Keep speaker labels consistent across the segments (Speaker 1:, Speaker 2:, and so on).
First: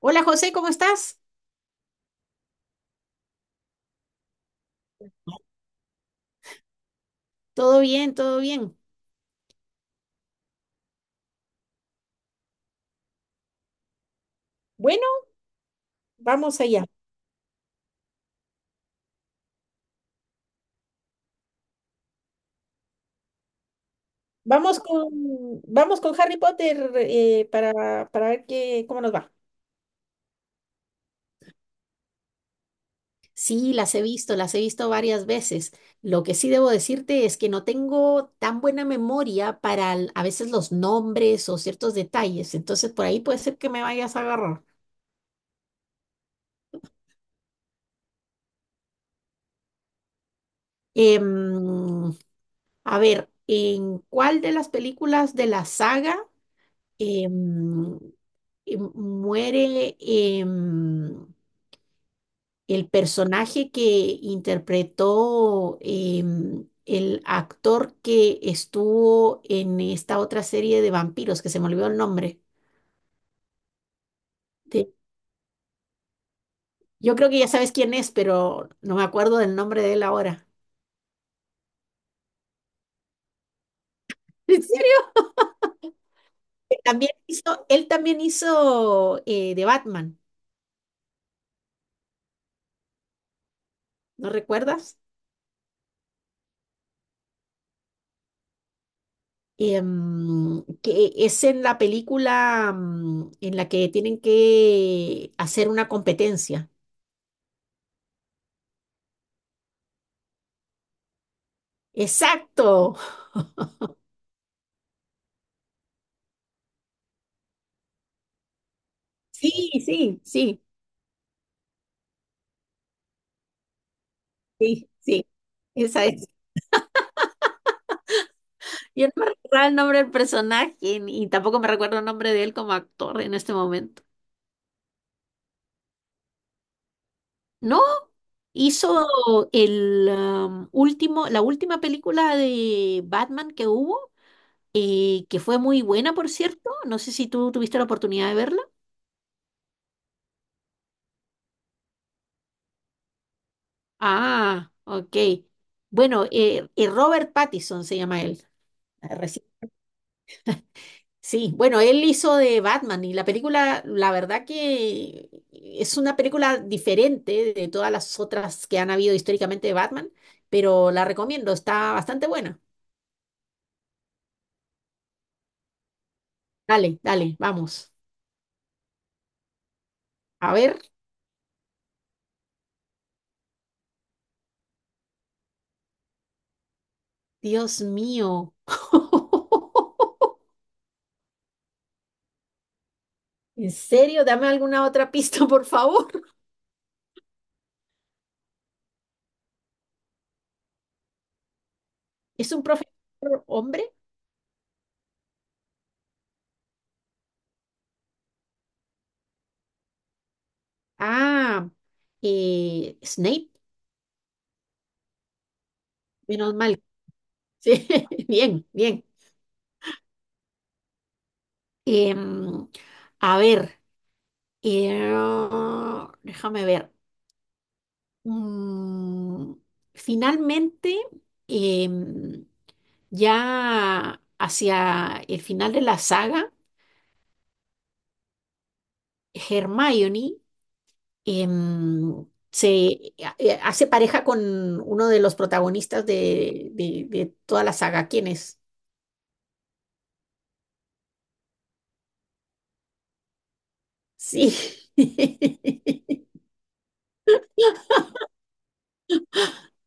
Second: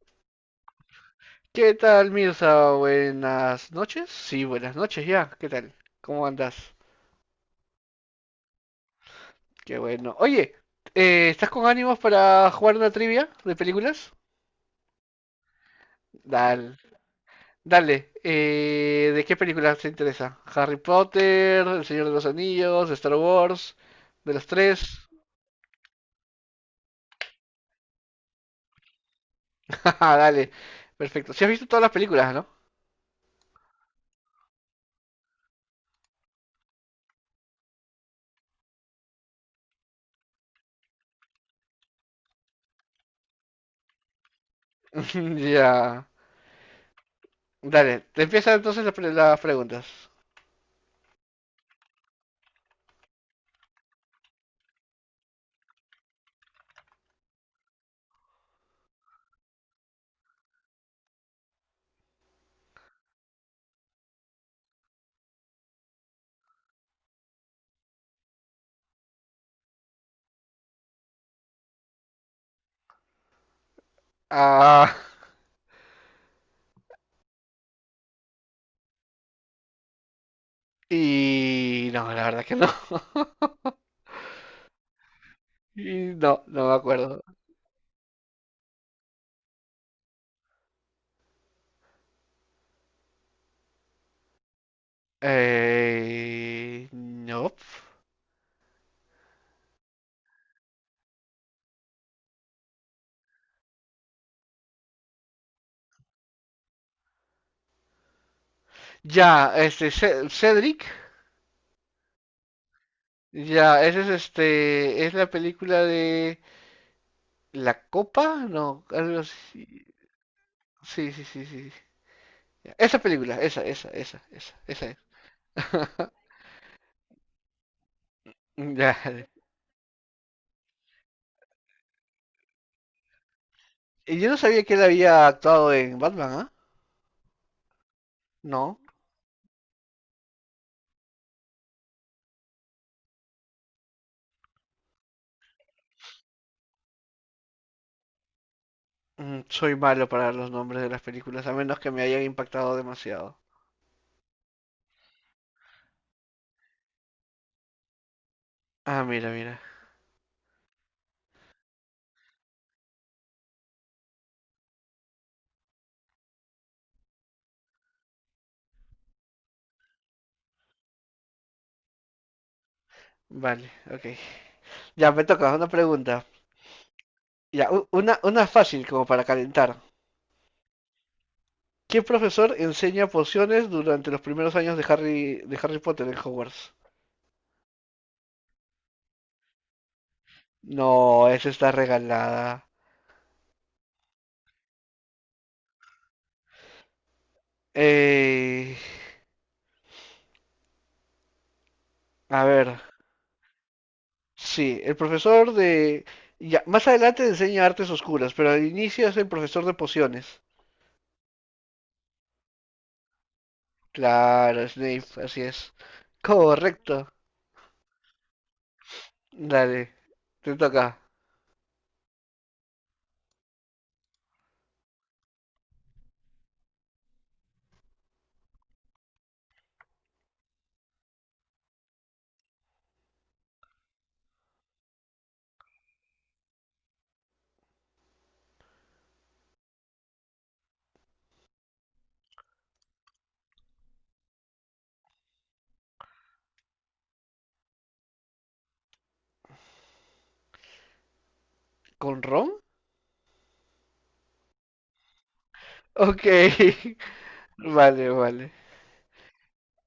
Speaker 1: Hola José, ¿cómo estás?
Speaker 2: ¿Qué tal, Mirza? Buenas noches. Sí, buenas noches ya. ¿Qué tal? ¿Cómo andas?
Speaker 1: Todo bien, todo bien.
Speaker 2: Qué bueno. Oye, ¿estás con ánimos para jugar una trivia de películas?
Speaker 1: Bueno, vamos
Speaker 2: Dale.
Speaker 1: allá.
Speaker 2: Dale. ¿De qué películas te interesa? ¿Harry Potter, El Señor de los Anillos, Star Wars? ¿De las
Speaker 1: Vamos
Speaker 2: tres?
Speaker 1: con, Vamos con Harry Potter, para ver qué, cómo nos va.
Speaker 2: Dale. Perfecto. Si has visto todas las películas, ¿no?
Speaker 1: Sí, las he visto varias veces. Lo que sí debo decirte es que no tengo tan buena memoria para a veces los nombres o ciertos detalles, entonces por ahí puede ser que me vayas a agarrar.
Speaker 2: Ya. Dale. Te empiezan entonces las preguntas.
Speaker 1: Em, a ver, ¿en cuál de las películas de la saga em, muere el personaje que interpretó, el actor que estuvo en esta otra serie de vampiros, que se me olvidó el nombre? de-
Speaker 2: Ah.
Speaker 1: yo creo que ya sabes quién es, pero no me acuerdo del nombre de él ahora.
Speaker 2: Y no, la verdad que no.
Speaker 1: ¿En serio?
Speaker 2: Y no, no me
Speaker 1: Él también
Speaker 2: acuerdo.
Speaker 1: hizo, él también hizo, de Batman, ¿no recuerdas?
Speaker 2: No.
Speaker 1: Que es en la película, en la que tienen que hacer una competencia.
Speaker 2: Ya, este, Cedric.
Speaker 1: Exacto.
Speaker 2: Ya, ese es este, es la película de La Copa, no, algo
Speaker 1: Sí,
Speaker 2: así.
Speaker 1: sí, sí,
Speaker 2: Sí, sí, sí, sí. Sí. Ya, esa película, esa
Speaker 1: sí,
Speaker 2: es.
Speaker 1: sí. Esa es.
Speaker 2: Ya.
Speaker 1: Yo no me recuerdo el nombre del personaje y tampoco me recuerdo el nombre de él como actor en este momento.
Speaker 2: Y yo no sabía que él había actuado en Batman, ¿ah?
Speaker 1: No,
Speaker 2: No.
Speaker 1: hizo el último, la última película de Batman que hubo, que fue muy buena, por cierto. No sé si tú tuviste la oportunidad de verla.
Speaker 2: Soy malo para los nombres de las películas, a menos que me hayan impactado demasiado.
Speaker 1: Ah, ok. Bueno, Robert Pattinson se llama él.
Speaker 2: Ah,
Speaker 1: Ah,
Speaker 2: mira,
Speaker 1: reci-
Speaker 2: mira.
Speaker 1: Sí, bueno, él hizo de Batman y la película, la verdad que es una película diferente de todas las otras que han habido históricamente de Batman, pero la recomiendo, está bastante buena.
Speaker 2: Vale, ok. Ya me toca una pregunta.
Speaker 1: Dale, dale,
Speaker 2: Ya, u-
Speaker 1: vamos.
Speaker 2: una, una fácil como para calentar.
Speaker 1: A ver,
Speaker 2: ¿Qué profesor enseña pociones durante los primeros años de Harry Potter en Hogwarts?
Speaker 1: Dios mío.
Speaker 2: No, esa está regalada.
Speaker 1: ¿En serio? Dame alguna otra pista, por favor.
Speaker 2: Eh, a
Speaker 1: ¿Es un
Speaker 2: ver,
Speaker 1: profesor hombre?
Speaker 2: sí, el profesor de... Ya, más adelante enseña artes oscuras, pero al inicio es el profesor de pociones.
Speaker 1: Ah, Snape.
Speaker 2: Claro, Snape, así es.
Speaker 1: Menos mal.
Speaker 2: Correcto.
Speaker 1: Sí, bien, bien.
Speaker 2: Dale, te toca.
Speaker 1: Em, a ver, eh, déjame ver. Mm, Finalmente, em, ya hacia el final de la saga, Hermione em, se hace pareja con uno de los protagonistas de, de toda la saga. ¿Quién es?
Speaker 2: ¿Con Ron?
Speaker 1: Sí.
Speaker 2: Ok, vale, vale.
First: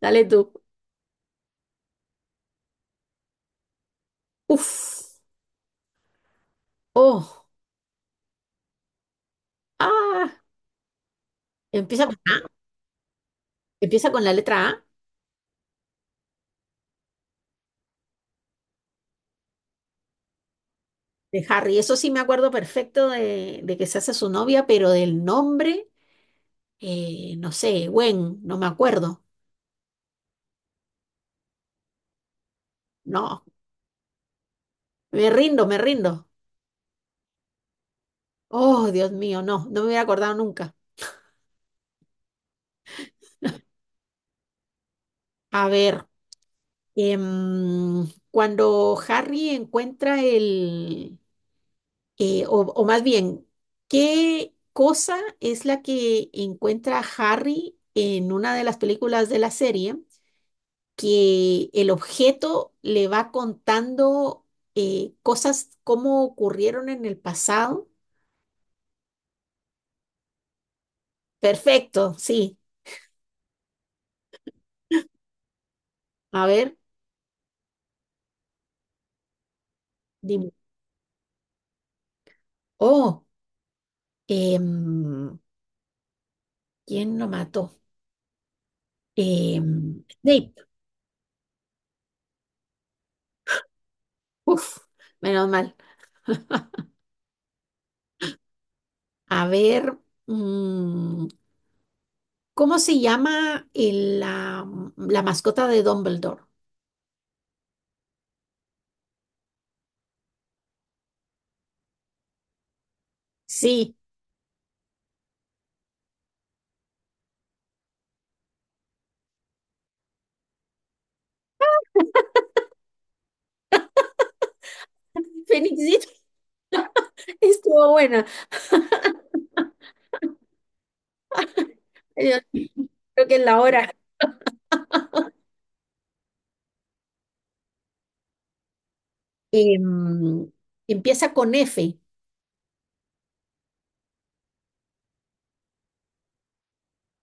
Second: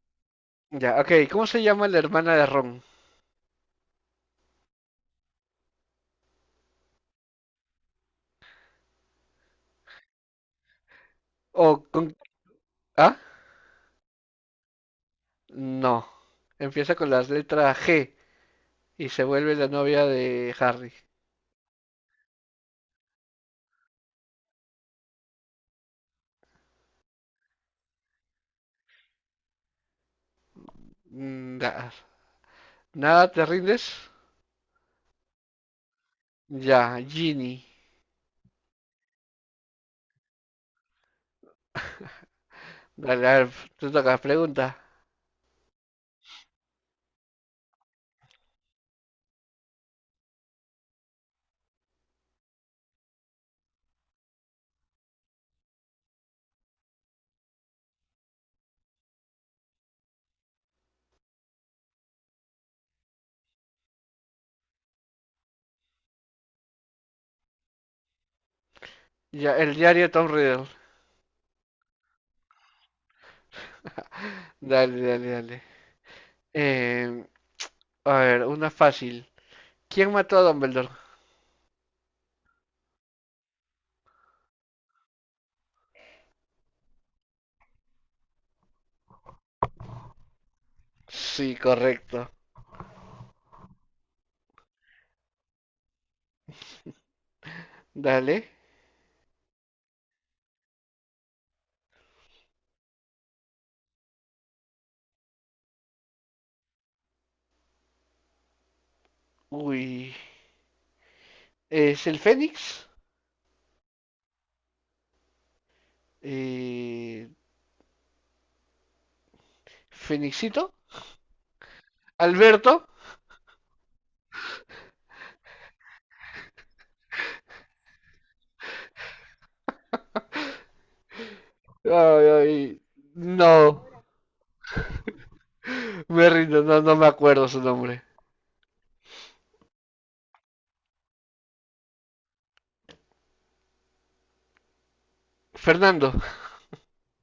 Speaker 1: Dale tú.
Speaker 2: Ya, ok, ¿cómo se llama la hermana de Ron?
Speaker 1: Uf. Oh. Ah.
Speaker 2: O
Speaker 1: Empieza
Speaker 2: con...
Speaker 1: con A,
Speaker 2: ¿Ah?
Speaker 1: empieza con la letra A
Speaker 2: No. Empieza con la letra G y se vuelve la novia de Harry.
Speaker 1: de Harry. Eso sí me acuerdo perfecto de que se hace su novia, pero del nombre, no sé, Gwen, no me acuerdo.
Speaker 2: Mm, da- ¿Nada
Speaker 1: No,
Speaker 2: te rindes?
Speaker 1: me rindo, me rindo.
Speaker 2: Ya, Ginny.
Speaker 1: Oh, Dios mío, no, no me hubiera acordado nunca.
Speaker 2: Dale, a ver, te toca, pregunta.
Speaker 1: A ver, cuando Harry encuentra el, o más bien, ¿qué cosa es la que encuentra Harry en una de las películas de la serie, que el objeto le va contando, cosas como ocurrieron en el pasado?
Speaker 2: Ya, el diario de Tom Riddle.
Speaker 1: Perfecto, sí.
Speaker 2: Dale, dale, dale.
Speaker 1: A ver,
Speaker 2: Em, a ver, una fácil. ¿Quién mató a
Speaker 1: dime.
Speaker 2: Dumbledore?
Speaker 1: Oh, em, ¿quién lo mató? Snape.
Speaker 2: Sí, correcto.
Speaker 1: Uf, menos mal.
Speaker 2: Dale.
Speaker 1: A ver, mm, ¿cómo se llama el, la mascota de Dumbledore?
Speaker 2: Uy. ¿Es el Fénix?
Speaker 1: Sí,
Speaker 2: Eh, ¿Fénixito? ¿Alberto?
Speaker 1: Fénixito, estuvo buena.
Speaker 2: Ay,
Speaker 1: Yo
Speaker 2: ay,
Speaker 1: creo que es la
Speaker 2: no.
Speaker 1: hora.
Speaker 2: Me rindo, no, no me acuerdo su nombre.
Speaker 1: Em, Empieza con F.
Speaker 2: Fernando.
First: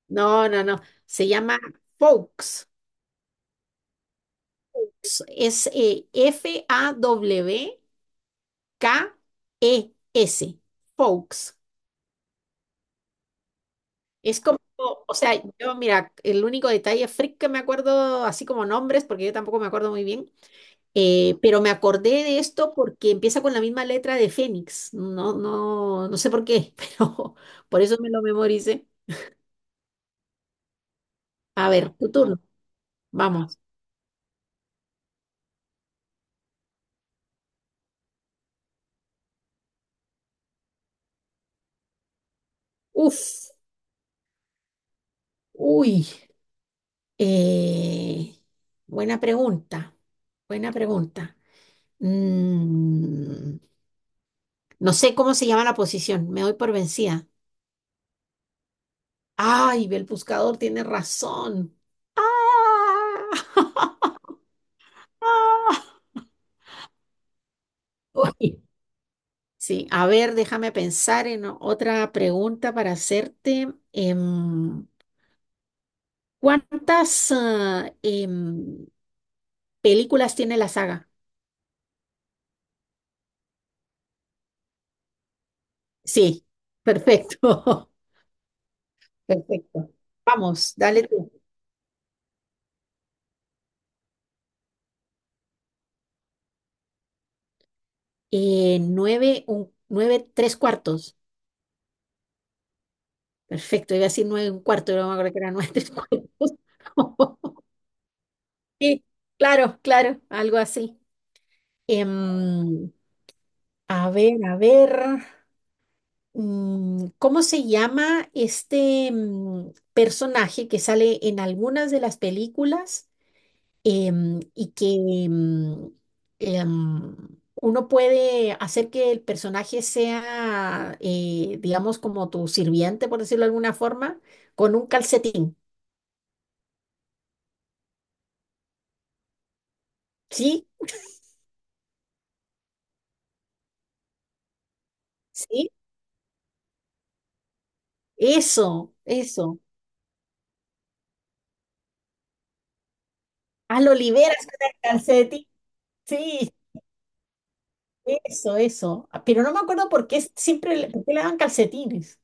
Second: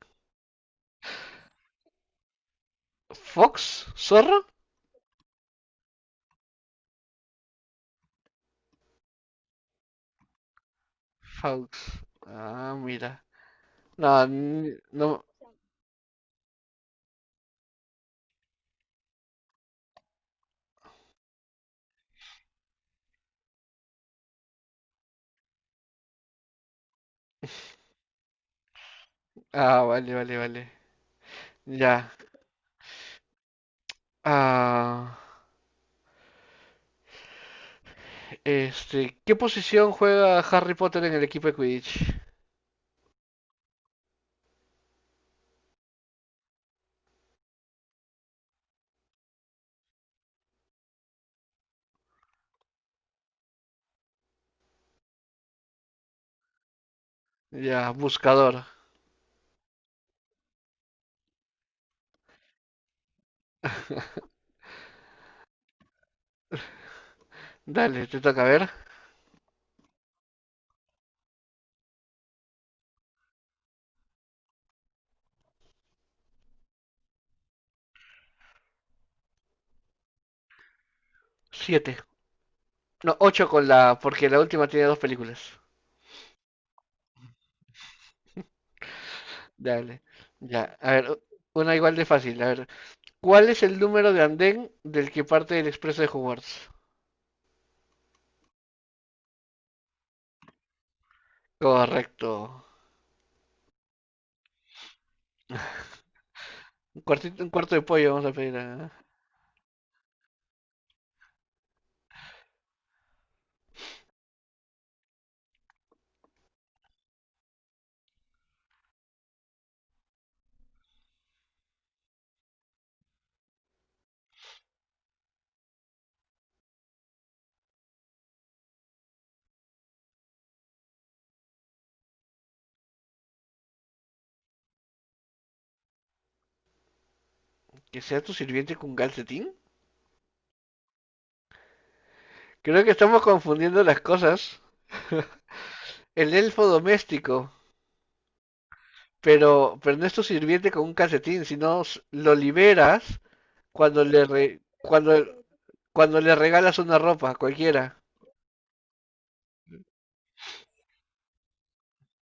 Speaker 1: No, no, no. Se llama Fawkes.
Speaker 2: ¿Fox? ¿Zorro?
Speaker 1: Es Fawkes. Fawkes.
Speaker 2: Fox. Ah, mira. No,
Speaker 1: Es como, o
Speaker 2: no.
Speaker 1: sea, yo, mira, el único detalle freak que me acuerdo, así como nombres, porque yo tampoco me acuerdo muy bien, pero me acordé de esto porque empieza con la misma letra de Fénix. No, no, no sé por qué, pero por eso me lo memoricé.
Speaker 2: Ah, vale, vale, vale.
Speaker 1: A ver, tu
Speaker 2: Ya.
Speaker 1: turno. Vamos.
Speaker 2: Ah, este, ¿qué posición juega Harry Potter en el equipo de Quidditch?
Speaker 1: Uf, uy. Eh, buena pregunta, buena pregunta. Mm, no sé cómo se llama la posición, me doy por vencida.
Speaker 2: Ya, buscador.
Speaker 1: Ay, el buscador tiene razón. ¡Ah!
Speaker 2: Dale, te toca
Speaker 1: Uy,
Speaker 2: ver.
Speaker 1: sí, a ver, déjame pensar en otra pregunta para hacerte. ¿Cuántas películas tiene la saga?
Speaker 2: Siete. No, ocho con la, porque la última tiene dos películas.
Speaker 1: Sí, perfecto. Perfecto.
Speaker 2: Dale.
Speaker 1: Vamos,
Speaker 2: Ya, a
Speaker 1: dale
Speaker 2: ver,
Speaker 1: tú.
Speaker 2: una igual de fácil. A ver, ¿cuál es el número de andén del que parte el expreso de Hogwarts?
Speaker 1: Nueve, un, nueve, tres cuartos.
Speaker 2: Correcto.
Speaker 1: Perfecto, iba a decir nueve, un cuarto, pero no me acuerdo que era nueve, tres cuartos.
Speaker 2: Un cuartito, un cuarto de pollo vamos a pedir a...
Speaker 1: Sí, claro, claro, algo así. Em, a ver, a ver. ¿Cómo se llama este, personaje que sale en algunas de las películas, em, y que em, em, uno puede hacer que el personaje sea, digamos, como tu sirviente, por decirlo de alguna forma, con un calcetín?
Speaker 2: Que sea tu sirviente con calcetín.
Speaker 1: ¿Sí?
Speaker 2: Creo que estamos confundiendo las cosas.
Speaker 1: ¿Sí?
Speaker 2: El elfo doméstico.
Speaker 1: Eso, eso.
Speaker 2: Pero no es tu sirviente con un calcetín, sino lo liberas
Speaker 1: Hazlo,
Speaker 2: cuando le
Speaker 1: liberas
Speaker 2: re-
Speaker 1: con el
Speaker 2: cuando,
Speaker 1: calcetín.
Speaker 2: cuando le
Speaker 1: Sí,
Speaker 2: regalas una ropa, cualquiera.
Speaker 1: eso, eso. Ah, pero no me acuerdo por qué siempre le, por qué le dan calcetines.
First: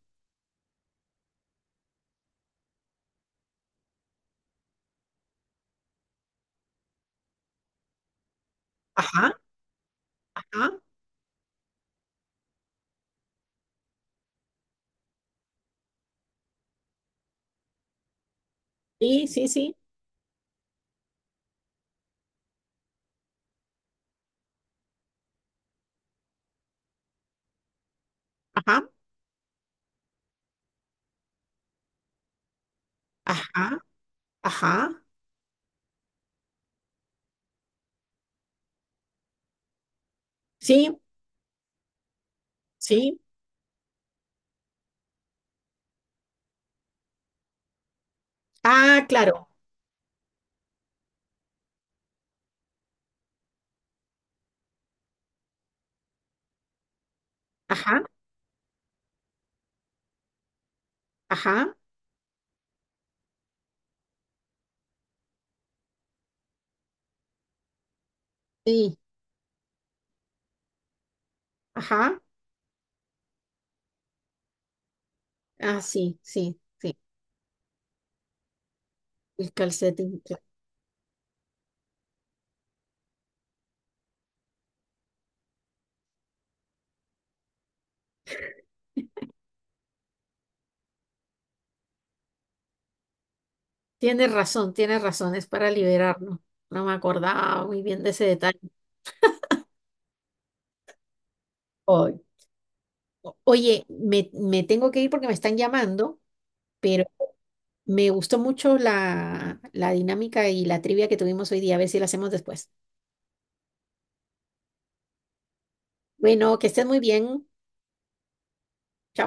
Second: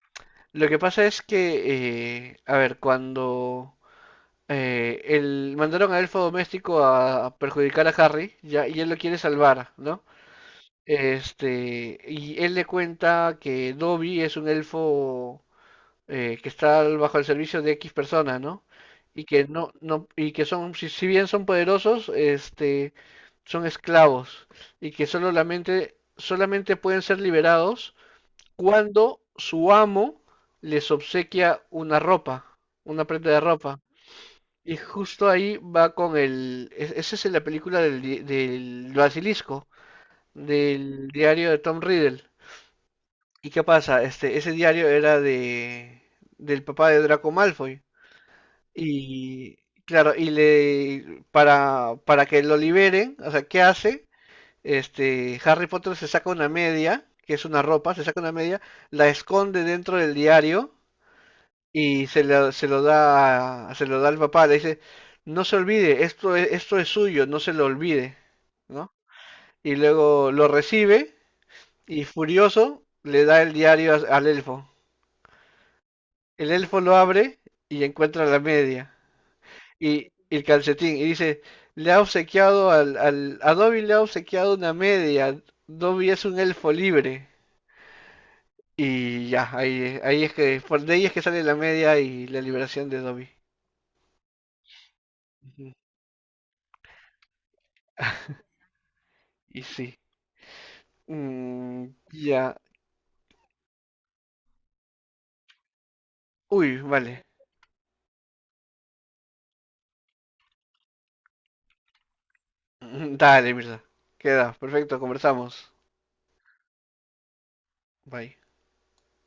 Speaker 2: Lo que pasa es que, a ver, cuando mandaron al elfo doméstico a perjudicar a Harry, ya, y él lo quiere
Speaker 1: Ajá,
Speaker 2: salvar, ¿no?
Speaker 1: ajá.
Speaker 2: Este, y él le cuenta que Dobby es un elfo que está bajo el servicio de X personas, ¿no? Y
Speaker 1: Sí,
Speaker 2: que
Speaker 1: sí,
Speaker 2: no,
Speaker 1: sí.
Speaker 2: no, y que son, si bien son poderosos, este, son esclavos y que solamente, solamente pueden ser liberados
Speaker 1: Ajá,
Speaker 2: cuando su amo les obsequia una ropa, una prenda de
Speaker 1: ajá,
Speaker 2: ropa. Y
Speaker 1: ajá.
Speaker 2: justo ahí va con esa es la película del basilisco,
Speaker 1: Sí,
Speaker 2: del diario de Tom Riddle.
Speaker 1: sí.
Speaker 2: ¿Y qué pasa? Este, ese diario era de del papá de Draco Malfoy.
Speaker 1: Ah, claro.
Speaker 2: Y claro, y le para que lo liberen, o sea, ¿qué hace? Este, Harry Potter se saca una media, que es una ropa,
Speaker 1: Ajá.
Speaker 2: se saca una media, la esconde dentro del diario
Speaker 1: Ajá,
Speaker 2: y se lo da al papá, le dice, "No se olvide, esto es suyo, no se lo olvide", ¿no?
Speaker 1: sí,
Speaker 2: Y luego lo recibe y
Speaker 1: ajá,
Speaker 2: furioso le da el diario al elfo.
Speaker 1: ah, sí,
Speaker 2: El
Speaker 1: sí,
Speaker 2: elfo lo abre y encuentra la media
Speaker 1: el
Speaker 2: y
Speaker 1: calcetín.
Speaker 2: el calcetín y dice, le ha obsequiado a Dobby le ha obsequiado una media. Dobby es un elfo libre. Y ya, ahí es que, por de ahí es que sale la media y la liberación de Dobby.
Speaker 1: Tienes razón, es para
Speaker 2: Ujú.
Speaker 1: liberarnos. No, no me acordaba muy bien de ese detalle.
Speaker 2: Y sí. Mm,
Speaker 1: Oy.
Speaker 2: ya.
Speaker 1: Oye, me tengo que ir porque me están llamando,
Speaker 2: Uy,
Speaker 1: pero
Speaker 2: vale.
Speaker 1: me gustó mucho la, la dinámica y la trivia que tuvimos hoy día. A ver si la hacemos después.
Speaker 2: Dale, Mirza. Queda, perfecto, conversamos.
Speaker 1: Bueno, que estés muy bien.
Speaker 2: Bye.
Speaker 1: Chao.